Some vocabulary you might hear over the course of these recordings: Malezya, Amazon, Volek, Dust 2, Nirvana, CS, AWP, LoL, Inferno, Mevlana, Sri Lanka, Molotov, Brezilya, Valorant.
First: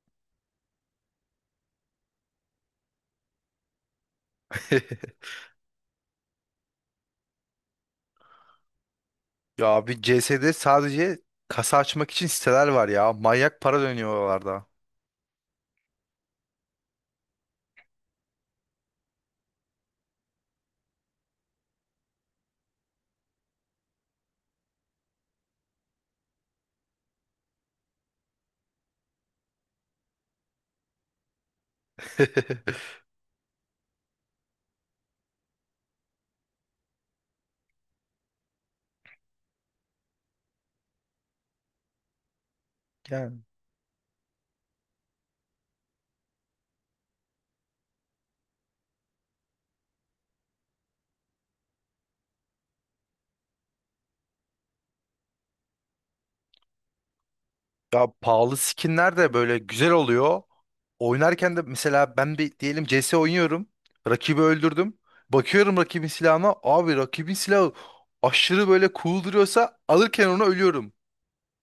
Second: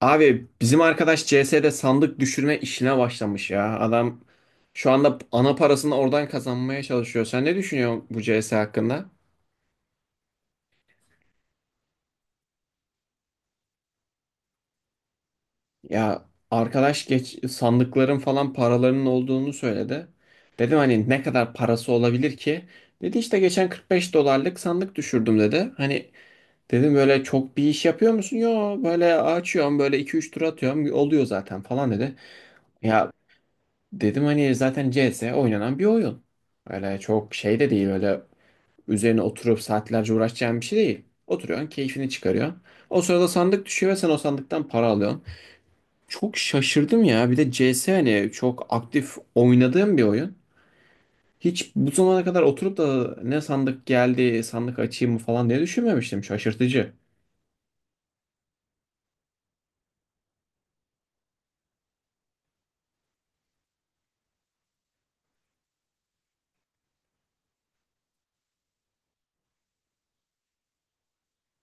Abi bizim arkadaş CS'de sandık düşürme işine başlamış ya. Adam şu anda ana parasını oradan kazanmaya çalışıyor. Sen ne düşünüyorsun bu CS hakkında? Ya abi, CS'de sadece kasa açmak için siteler var ya. Manyak para dönüyor oralarda. Ya arkadaş geç sandıkların falan paralarının olduğunu söyledi. Dedim hani ne kadar parası olabilir ki? Dedi işte geçen 45 dolarlık sandık düşürdüm dedi. Hani dedim böyle çok bir iş yapıyor musun? Yo, böyle açıyorum, böyle iki üç tur atıyorum oluyor zaten falan dedi. Ya, dedim hani zaten CS oynanan bir oyun. Öyle çok şey de değil, öyle üzerine oturup saatlerce uğraşacağın bir şey değil. Oturuyorsun, keyfini çıkarıyorsun. O sırada Yani. sandık düşüyor ve sen o sandıktan para alıyorsun. Çok şaşırdım ya, bir de CS hani çok aktif oynadığım bir oyun. Hiç bu zamana kadar oturup da ne sandık geldi, sandık açayım mı falan diye düşünmemiştim, şaşırtıcı. Ya, pahalı skinler de böyle güzel oluyor. Oynarken de mesela ben bir diyelim CS oynuyorum. Rakibi öldürdüm. Bakıyorum rakibin silahına. Abi, rakibin silahı aşırı böyle cool duruyorsa alırken onu ölüyorum.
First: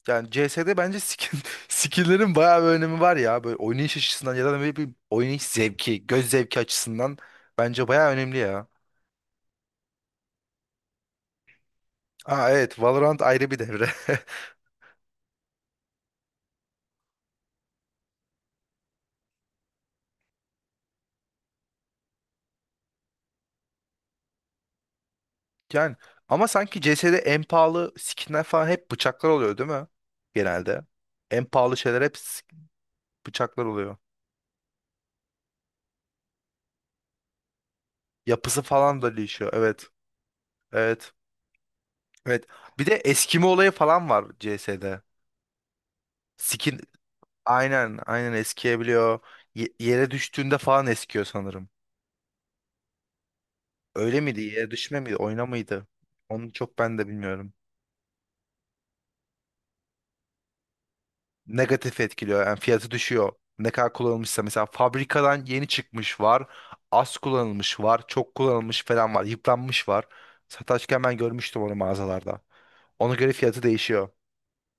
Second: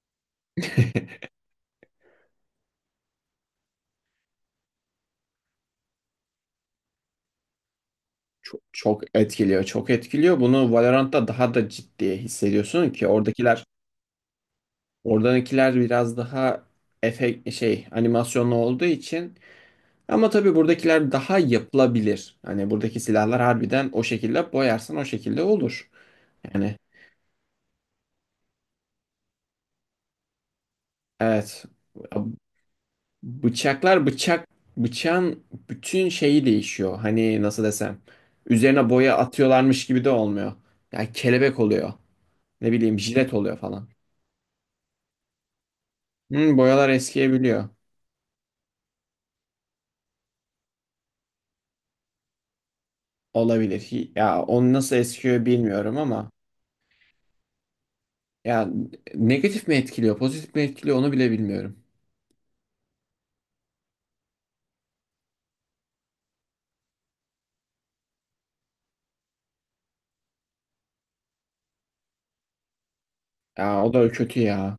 Yani CS'de bence skinlerin bayağı bir önemi var ya. Böyle oynayış açısından ya da böyle bir oynayış zevki, göz zevki açısından bence bayağı önemli Çok, ya. çok etkiliyor, çok etkiliyor bunu, Valorant'ta daha da ciddi Aa, evet, hissediyorsun ki Valorant ayrı bir oradakiler, devre. oradakiler biraz daha efekt şey animasyonlu olduğu için, ama tabii buradakiler daha yapılabilir. Hani buradaki silahlar harbiden o şekilde boyarsan o şekilde olur. Yani ama Yani sanki CS'de en pahalı skinler falan hep bıçaklar oluyor, değil mi? Genelde. En evet, pahalı şeyler hep bıçaklar oluyor. Bıçak bıçağın bütün şeyi değişiyor. Hani nasıl desem, Yapısı üzerine falan da boya değişiyor. atıyorlarmış Evet. gibi de olmuyor. Yani Evet. kelebek oluyor. Evet. Ne Bir de bileyim jilet eskime oluyor olayı falan. falan var CS'de. Hı, Skin Boyalar eskiyebiliyor. aynen, aynen eskiyebiliyor. Yere düştüğünde falan eskiyor sanırım. Olabilir. Öyle miydi? Ya Yere onu nasıl düşme miydi? Oyna eskiyor mıydı? bilmiyorum ama Onu çok ben de bilmiyorum. ya negatif mi etkiliyor, pozitif mi etkiliyor onu bile bilmiyorum. Negatif etkiliyor. Yani fiyatı düşüyor. Ne kadar kullanılmışsa mesela fabrikadan yeni çıkmış var. Az kullanılmış var. Çok kullanılmış falan var. Yıpranmış var. Satarken ben görmüştüm onu mağazalarda. Ona göre fiyatı Ya o değişiyor. da kötü ya.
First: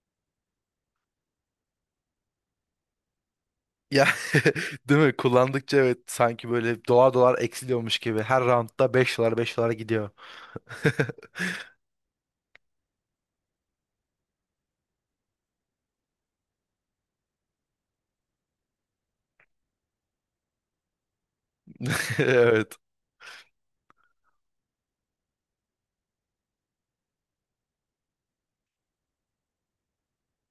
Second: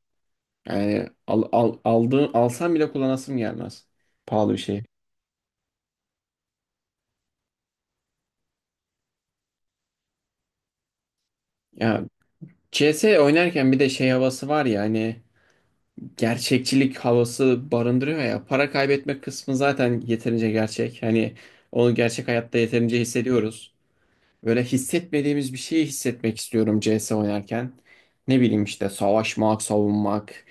Yani aldığın, alsam bile kullanasım gelmez. Ya, Pahalı bir şey. değil mi? Kullandıkça, evet, sanki böyle dolar dolar eksiliyormuş gibi. Her roundda 5 dolar, 5 dolara gidiyor. Ya CS oynarken bir de şey havası var ya, hani gerçekçilik havası barındırıyor ya. Para kaybetme kısmı zaten yeterince gerçek. Hani onu gerçek hayatta Evet. yeterince hissediyoruz. Böyle hissetmediğimiz bir şeyi hissetmek istiyorum CS oynarken. Ne bileyim işte savaşmak, savunmak,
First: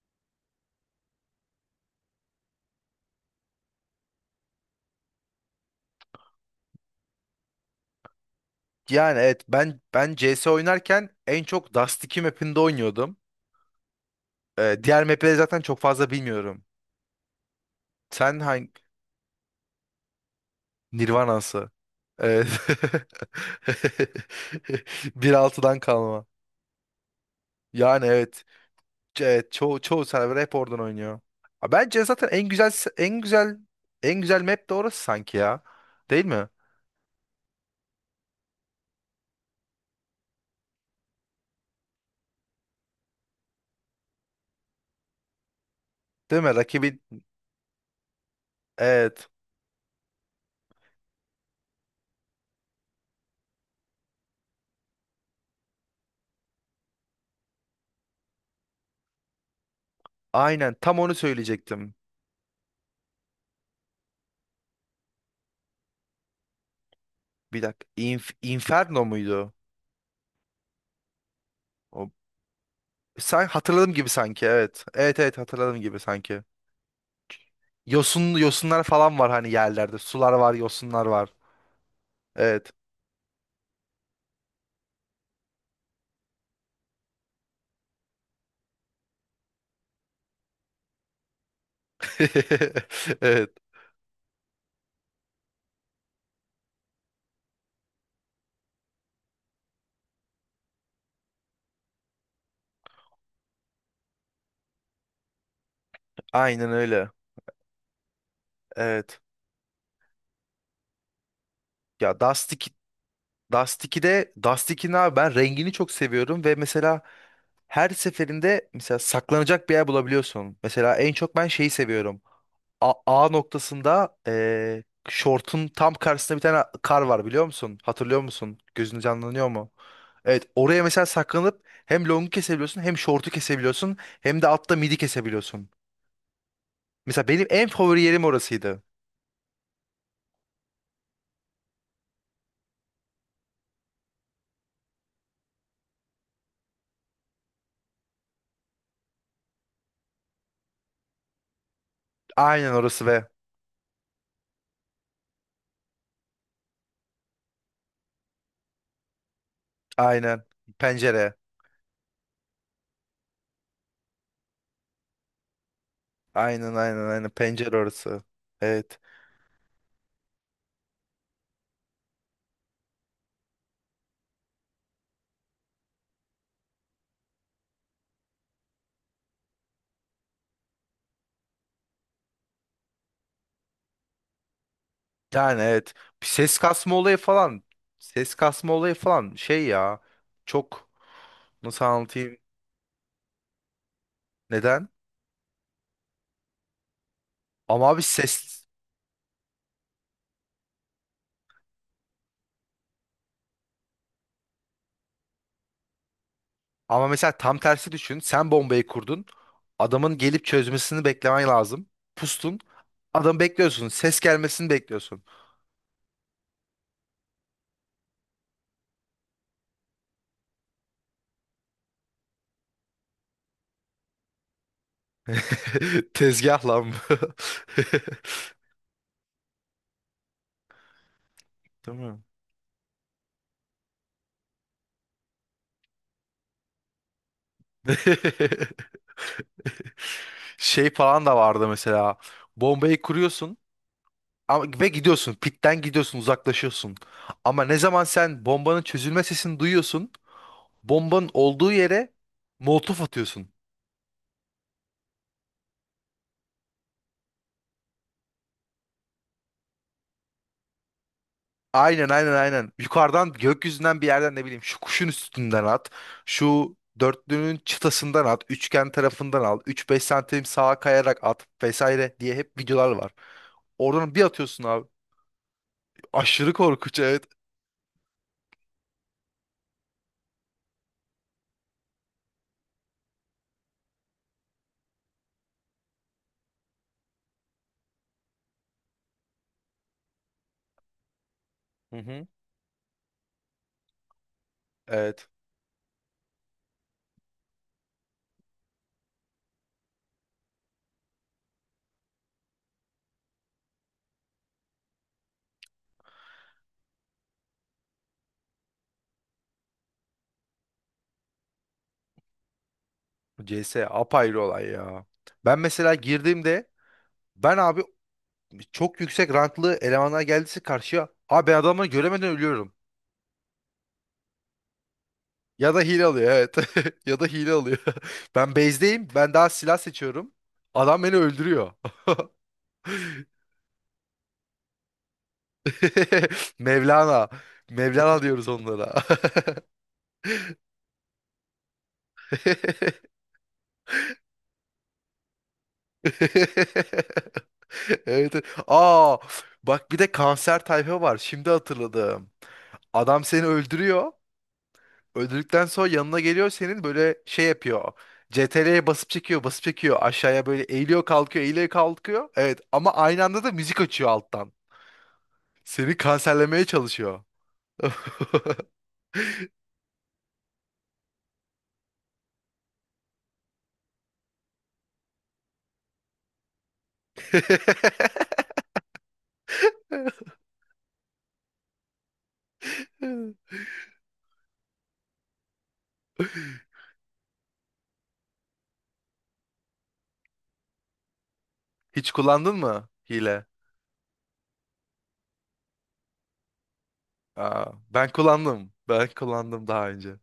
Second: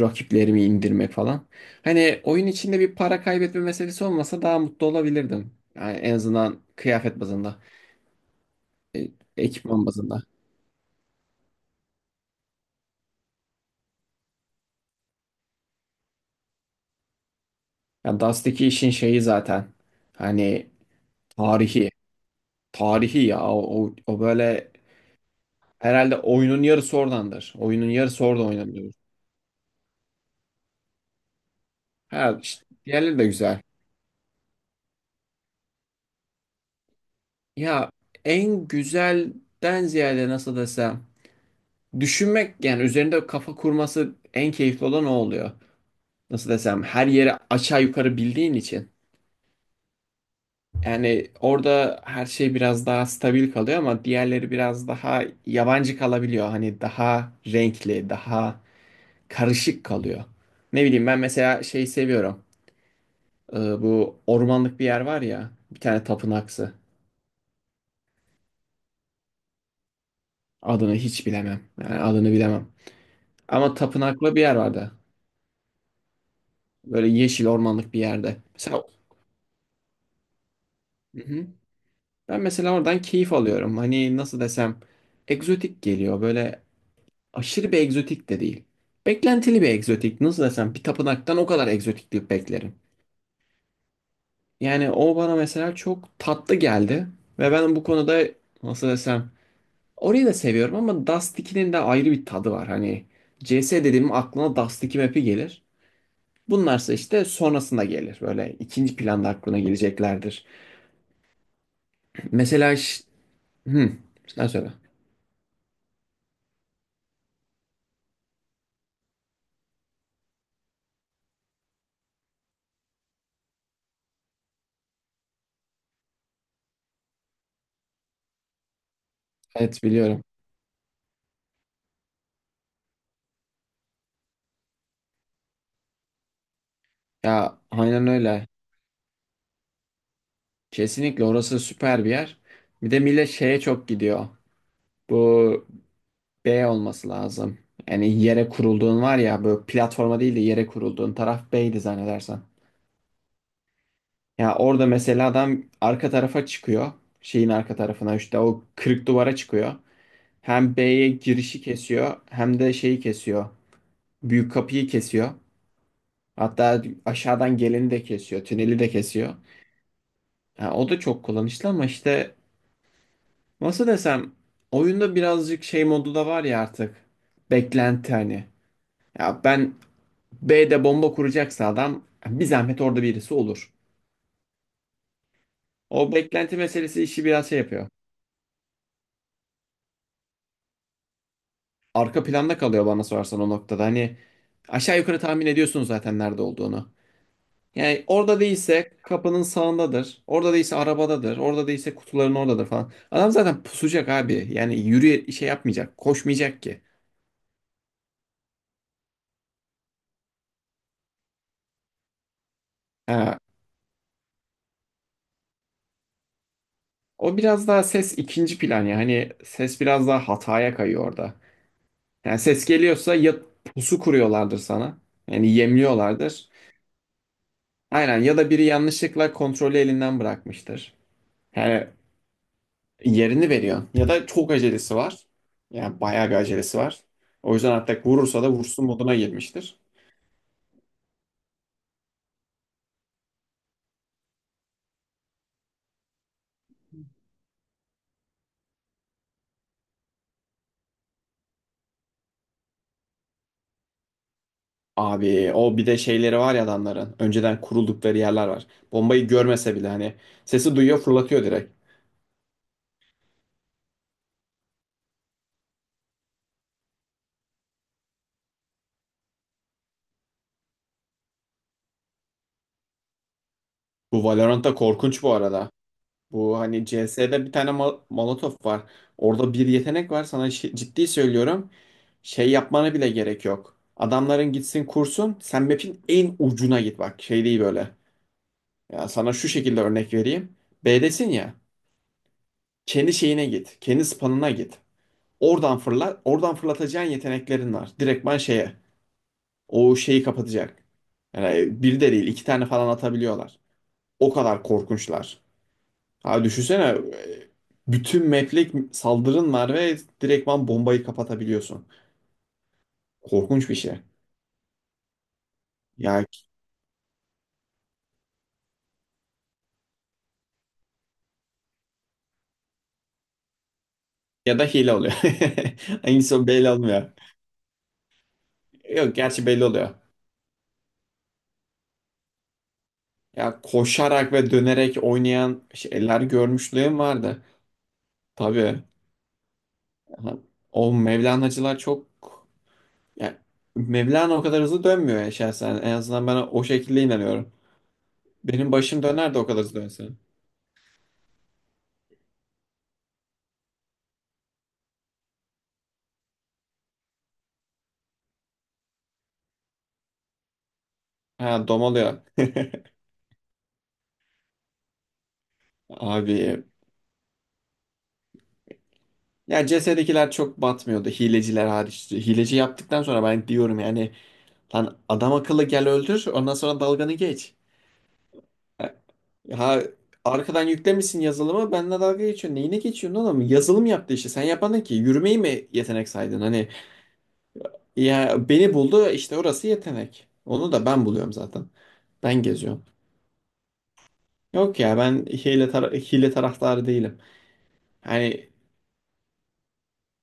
rakiplerimi indirmek falan. Hani oyun içinde bir para kaybetme meselesi olmasa daha mutlu olabilirdim. Yani en azından kıyafet bazında, e, Yani, evet, ben ekipman ben bazında. CS oynarken en çok Dust 2 map'inde oynuyordum. Diğer map'leri zaten çok fazla bilmiyorum. Yani Sen Dust'taki hangi işin şeyi zaten hani Nirvana'sı. tarihi, Evet. Ya o böyle, Bir altıdan herhalde kalma. oyunun yarısı oradandır. Oyunun Yani, yarısı evet. orada oynanıyor. Evet, çoğu server hep oradan oynuyor. Ha, bence zaten Ha, işte diğerleri en de güzel güzel. en güzel map de orası sanki ya. Değil mi? Ya en güzelden ziyade, nasıl desem, düşünmek yani, üzerinde kafa kurması en keyifli olan o oluyor. Değil Nasıl mi? desem, Rakibi, her yeri aşağı yukarı bildiğin için. evet. Yani orada her şey biraz daha stabil kalıyor ama diğerleri biraz daha yabancı kalabiliyor. Hani daha renkli, daha karışık kalıyor. Aynen, Ne tam bileyim onu ben mesela şeyi söyleyecektim. seviyorum. Bu ormanlık bir yer var ya, bir tane tapınaksı. Bir dakika. Inferno muydu? Adını hiç bilemem. Yani O, adını bilemem. Ama hatırladığım gibi tapınaklı bir sanki, yer evet. vardı. Evet, evet, hatırladığım gibi sanki. Böyle yeşil ormanlık bir Yosun yerde. yosunlar Mesela falan var hani yerlerde. Sular var, yosunlar hı var. hı, ben Evet. mesela oradan keyif alıyorum. Hani nasıl desem, egzotik geliyor. Böyle aşırı bir egzotik de değil. Beklentili bir egzotik. Nasıl desem, bir tapınaktan o kadar egzotiklik beklerim. Evet. Yani o bana mesela çok tatlı geldi. Ve ben bu konuda, nasıl desem, orayı da seviyorum ama Dust 2'nin de ayrı bir tadı var. Hani CS dediğim aklına Dust 2 map'i gelir. Aynen Bunlarsa öyle. işte sonrasında gelir. Böyle ikinci Evet. planda aklına geleceklerdir. Ya, Dust 2, Mesela, Dust Hı, 2'de sen söyle. Dust 2'nin abi, ben rengini çok seviyorum ve mesela her seferinde mesela saklanacak bir yer bulabiliyorsun. Mesela en çok ben şeyi seviyorum. A noktasında, şortun tam karşısında bir tane kar var, biliyor musun? Hatırlıyor musun? Gözün canlanıyor mu? Evet, biliyorum. Evet, oraya mesela saklanıp hem longu kesebiliyorsun hem şortu kesebiliyorsun hem de altta midi kesebiliyorsun. Mesela benim Ya en favori aynen yerim öyle. orasıydı. Kesinlikle orası süper bir yer. Bir de millet şeye çok gidiyor. Bu B olması lazım. Yani yere kurulduğun var ya, böyle platforma değil de yere kurulduğun taraf B'ydi zannedersen. Aynen orası, ve Ya orada mesela adam arka tarafa çıkıyor. Şeyin arka tarafına işte o kırık duvara çıkıyor. aynen Hem B'ye pencere. girişi kesiyor hem de şeyi kesiyor. Büyük kapıyı kesiyor. Aynen, Hatta aynen, aynen, aşağıdan pencere geleni de orası. kesiyor. Tüneli de Evet. kesiyor. Ya o da çok kullanışlı ama işte, nasıl desem, oyunda birazcık şey modu da var ya artık. Beklenti hani. Ya ben, B'de bomba kuracaksa adam bir zahmet orada birisi olur. Yani, evet. O Bir ses beklenti kasma meselesi olayı işi biraz şey falan. yapıyor. Ses kasma olayı falan şey ya. Çok, nasıl Arka anlatayım? planda kalıyor bana sorarsan o noktada. Hani Neden? aşağı yukarı tahmin ediyorsun zaten nerede olduğunu. Ama abi, Yani orada ses. değilse kapının sağındadır. Orada değilse arabadadır. Orada değilse kutuların oradadır falan. Adam zaten pusacak abi. Yani yürüye şey yapmayacak. Koşmayacak ki. Ama mesela tam tersi düşün. Sen bombayı kurdun. Adamın gelip çözmesini beklemen lazım. Pustun. Ha, Bekliyorsun. Ses gelmesini bekliyorsun. o biraz daha ses ikinci plan ya. Hani ses biraz daha hataya kayıyor orada. Yani ses geliyorsa ya pusu kuruyorlardır sana. Yani yemliyorlardır. Tezgah lan bu. Aynen, ya da biri yanlışlıkla kontrolü elinden bırakmıştır. Yani Değil mi? yerini veriyorsun. Ya da çok acelesi var. Yani bayağı bir acelesi var. O yüzden hatta vurursa da vursun moduna girmiştir. Şey falan da vardı mesela. Bombayı kuruyorsun. Ve gidiyorsun. Pitten gidiyorsun, uzaklaşıyorsun. Ama ne zaman sen bombanın çözülme sesini duyuyorsun, bombanın olduğu yere molotof atıyorsun. Abi o bir de şeyleri var ya adamların. Önceden kuruldukları yerler var. Bombayı görmese bile hani sesi duyuyor, fırlatıyor direkt. Aynen, aynen, aynen. Yukarıdan, gökyüzünden bir yerden ne bileyim, şu kuşun üstünden at. Şu dörtlünün çıtasından at. Üçgen tarafından al. Üç beş santim sağa kayarak at vesaire diye hep videolar var. Oradan bir Bu atıyorsun Valorant'ta abi. korkunç bu arada. Aşırı Bu hani korkunç, evet. CS'de bir tane Molotov var. Orada bir yetenek var, sana ciddi söylüyorum. Şey yapmana bile gerek yok. Adamların gitsin kursun, sen map'in en ucuna git, bak şey değil böyle. Ya sana şu şekilde örnek vereyim. B'desin ya, Hı hı. kendi şeyine git, kendi spawn'ına git. Evet. Oradan fırlat, oradan fırlatacağın yeteneklerin var. Direktman şeye. O şeyi kapatacak. Yani bir de değil iki tane falan atabiliyorlar. O kadar korkunçlar. Ha düşünsene, e, bütün map'lik saldırın var ve direktman bombayı kapatabiliyorsun. Korkunç CS bir şey. apayrı olay ya. Ben mesela Ya girdiğimde, ben abi, çok yüksek ranklı elemanlar geldiyse karşıya, abi, ben adamları göremeden ölüyorum. ya da hile oluyor. Ya da hile alıyor, Hangisi o evet. belli olmuyor. Ya da hile alıyor. Ben base'deyim. Yok, Ben gerçi daha belli silah oluyor. seçiyorum. Adam beni öldürüyor. Ya koşarak ve dönerek oynayan şeyler görmüşlüğüm Mevlana. vardı. Mevlana diyoruz Tabii. onlara. Ha, o Mevlana'cılar çok... Ya Mevlana o kadar hızlı dönmüyor ya şahsen. En azından ben o şekilde inanıyorum. Evet, evet. Benim başım Aa, döner de o kadar hızlı bak, bir dönse. de kanser tayfa var. Şimdi hatırladım. Adam seni öldürüyor. Öldürdükten sonra yanına geliyor, senin böyle şey yapıyor. CTRL'ye basıp çekiyor, basıp çekiyor. Aşağıya böyle eğiliyor, kalkıyor, eğiliyor, Ha domalıyor. kalkıyor. Evet, ama aynı anda da müzik açıyor alttan. Seni Abi. kanserlemeye çalışıyor. Ya CS'dekiler çok batmıyordu. Hileciler hariç. Hileci yaptıktan sonra ben diyorum yani, lan adam akıllı gel öldür, ondan sonra dalganı geç. Ha, ha, arkadan yüklemişsin yazılımı, benimle dalga geçiyorsun. Neyine geçiyorsun oğlum? Yazılım yaptı işte. Sen yapanın ki yürümeyi mi yetenek saydın? Hani ya beni buldu işte, orası yetenek. Onu da ben buluyorum zaten. Hiç Ben kullandın geziyorum. mı hile? Yok ya, ben hile, hile taraftarı değilim. Aa, ben Yani kullandım. Ben kullandım daha önce.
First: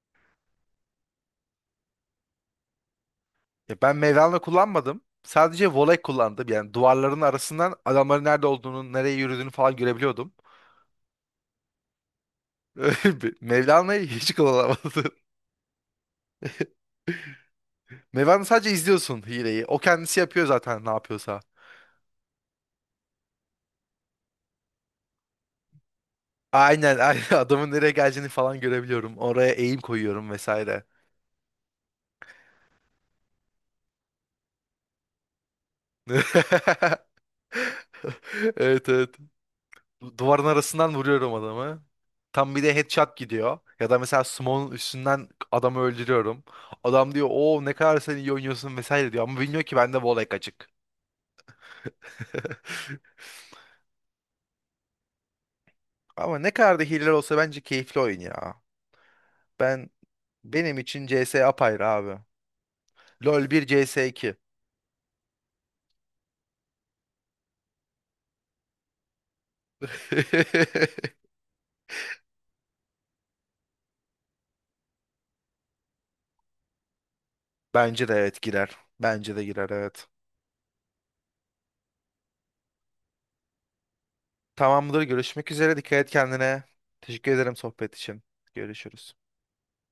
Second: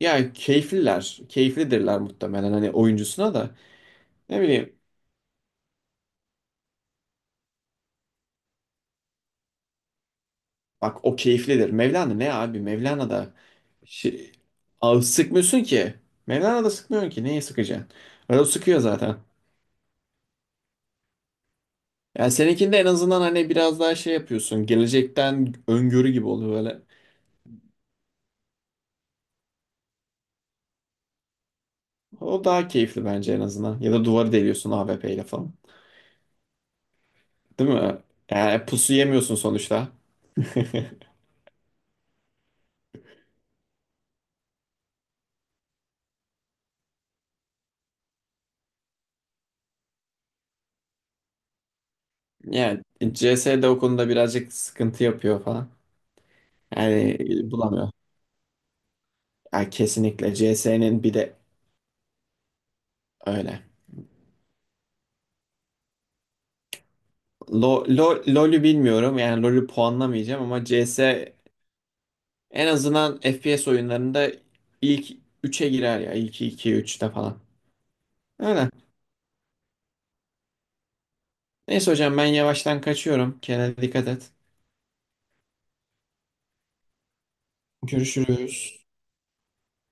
ya keyifliler, keyiflidirler muhtemelen, hani oyuncusuna da. Ya, ben Mevlana Ne bileyim, kullanmadım. Sadece voley kullandım. Yani duvarların arasından adamların nerede olduğunu, nereye yürüdüğünü falan görebiliyordum. bak o keyiflidir. Mevlana ne abi? Mevlana da Mevlana'yı şi- hiç ağı kullanamadım. sıkmıyorsun ki. Mevlana da sıkmıyorsun ki. Neye sıkacaksın? Mevlana, Öyle sadece sıkıyor zaten. izliyorsun hileyi. O kendisi yapıyor zaten, ne yapıyorsa. Yani seninkinde en azından hani biraz daha şey yapıyorsun. Gelecekten öngörü gibi oluyor böyle. Aynen, aynen. Adamın nereye geleceğini falan görebiliyorum. Oraya eğim koyuyorum vesaire. O daha keyifli bence en azından. Ya da duvarı deliyorsun AWP ile falan. Değil mi? Yani Evet, pusu evet. yemiyorsun sonuçta. Duvarın arasından vuruyorum adamı. Tam bir de headshot gidiyor. Ya da mesela smoke'un üstünden adamı öldürüyorum. Adam diyor, "O ne kadar sen iyi oynuyorsun" vesaire diyor. Ama bilmiyor ki bende Volek açık. Yani CS de o konuda birazcık sıkıntı yapıyor falan. Ama ne kadar da hiller Yani olsa bence bulamıyor. keyifli oyun ya. Ya Ben kesinlikle benim CS'nin için bir de CS apayrı abi. LoL öyle. 1, CS iki. LoL'ü bilmiyorum yani, LoL'ü puanlamayacağım ama CS en azından FPS oyunlarında ilk üçe girer ya, ilk 2 üçte falan. Bence de, evet, Öyle. girer. Bence de girer, evet. Neyse hocam ben yavaştan kaçıyorum. Kendine dikkat et. Tamamdır, görüşmek üzere. Dikkat et kendine. Teşekkür ederim sohbet için. Görüşürüz. Görüşürüz.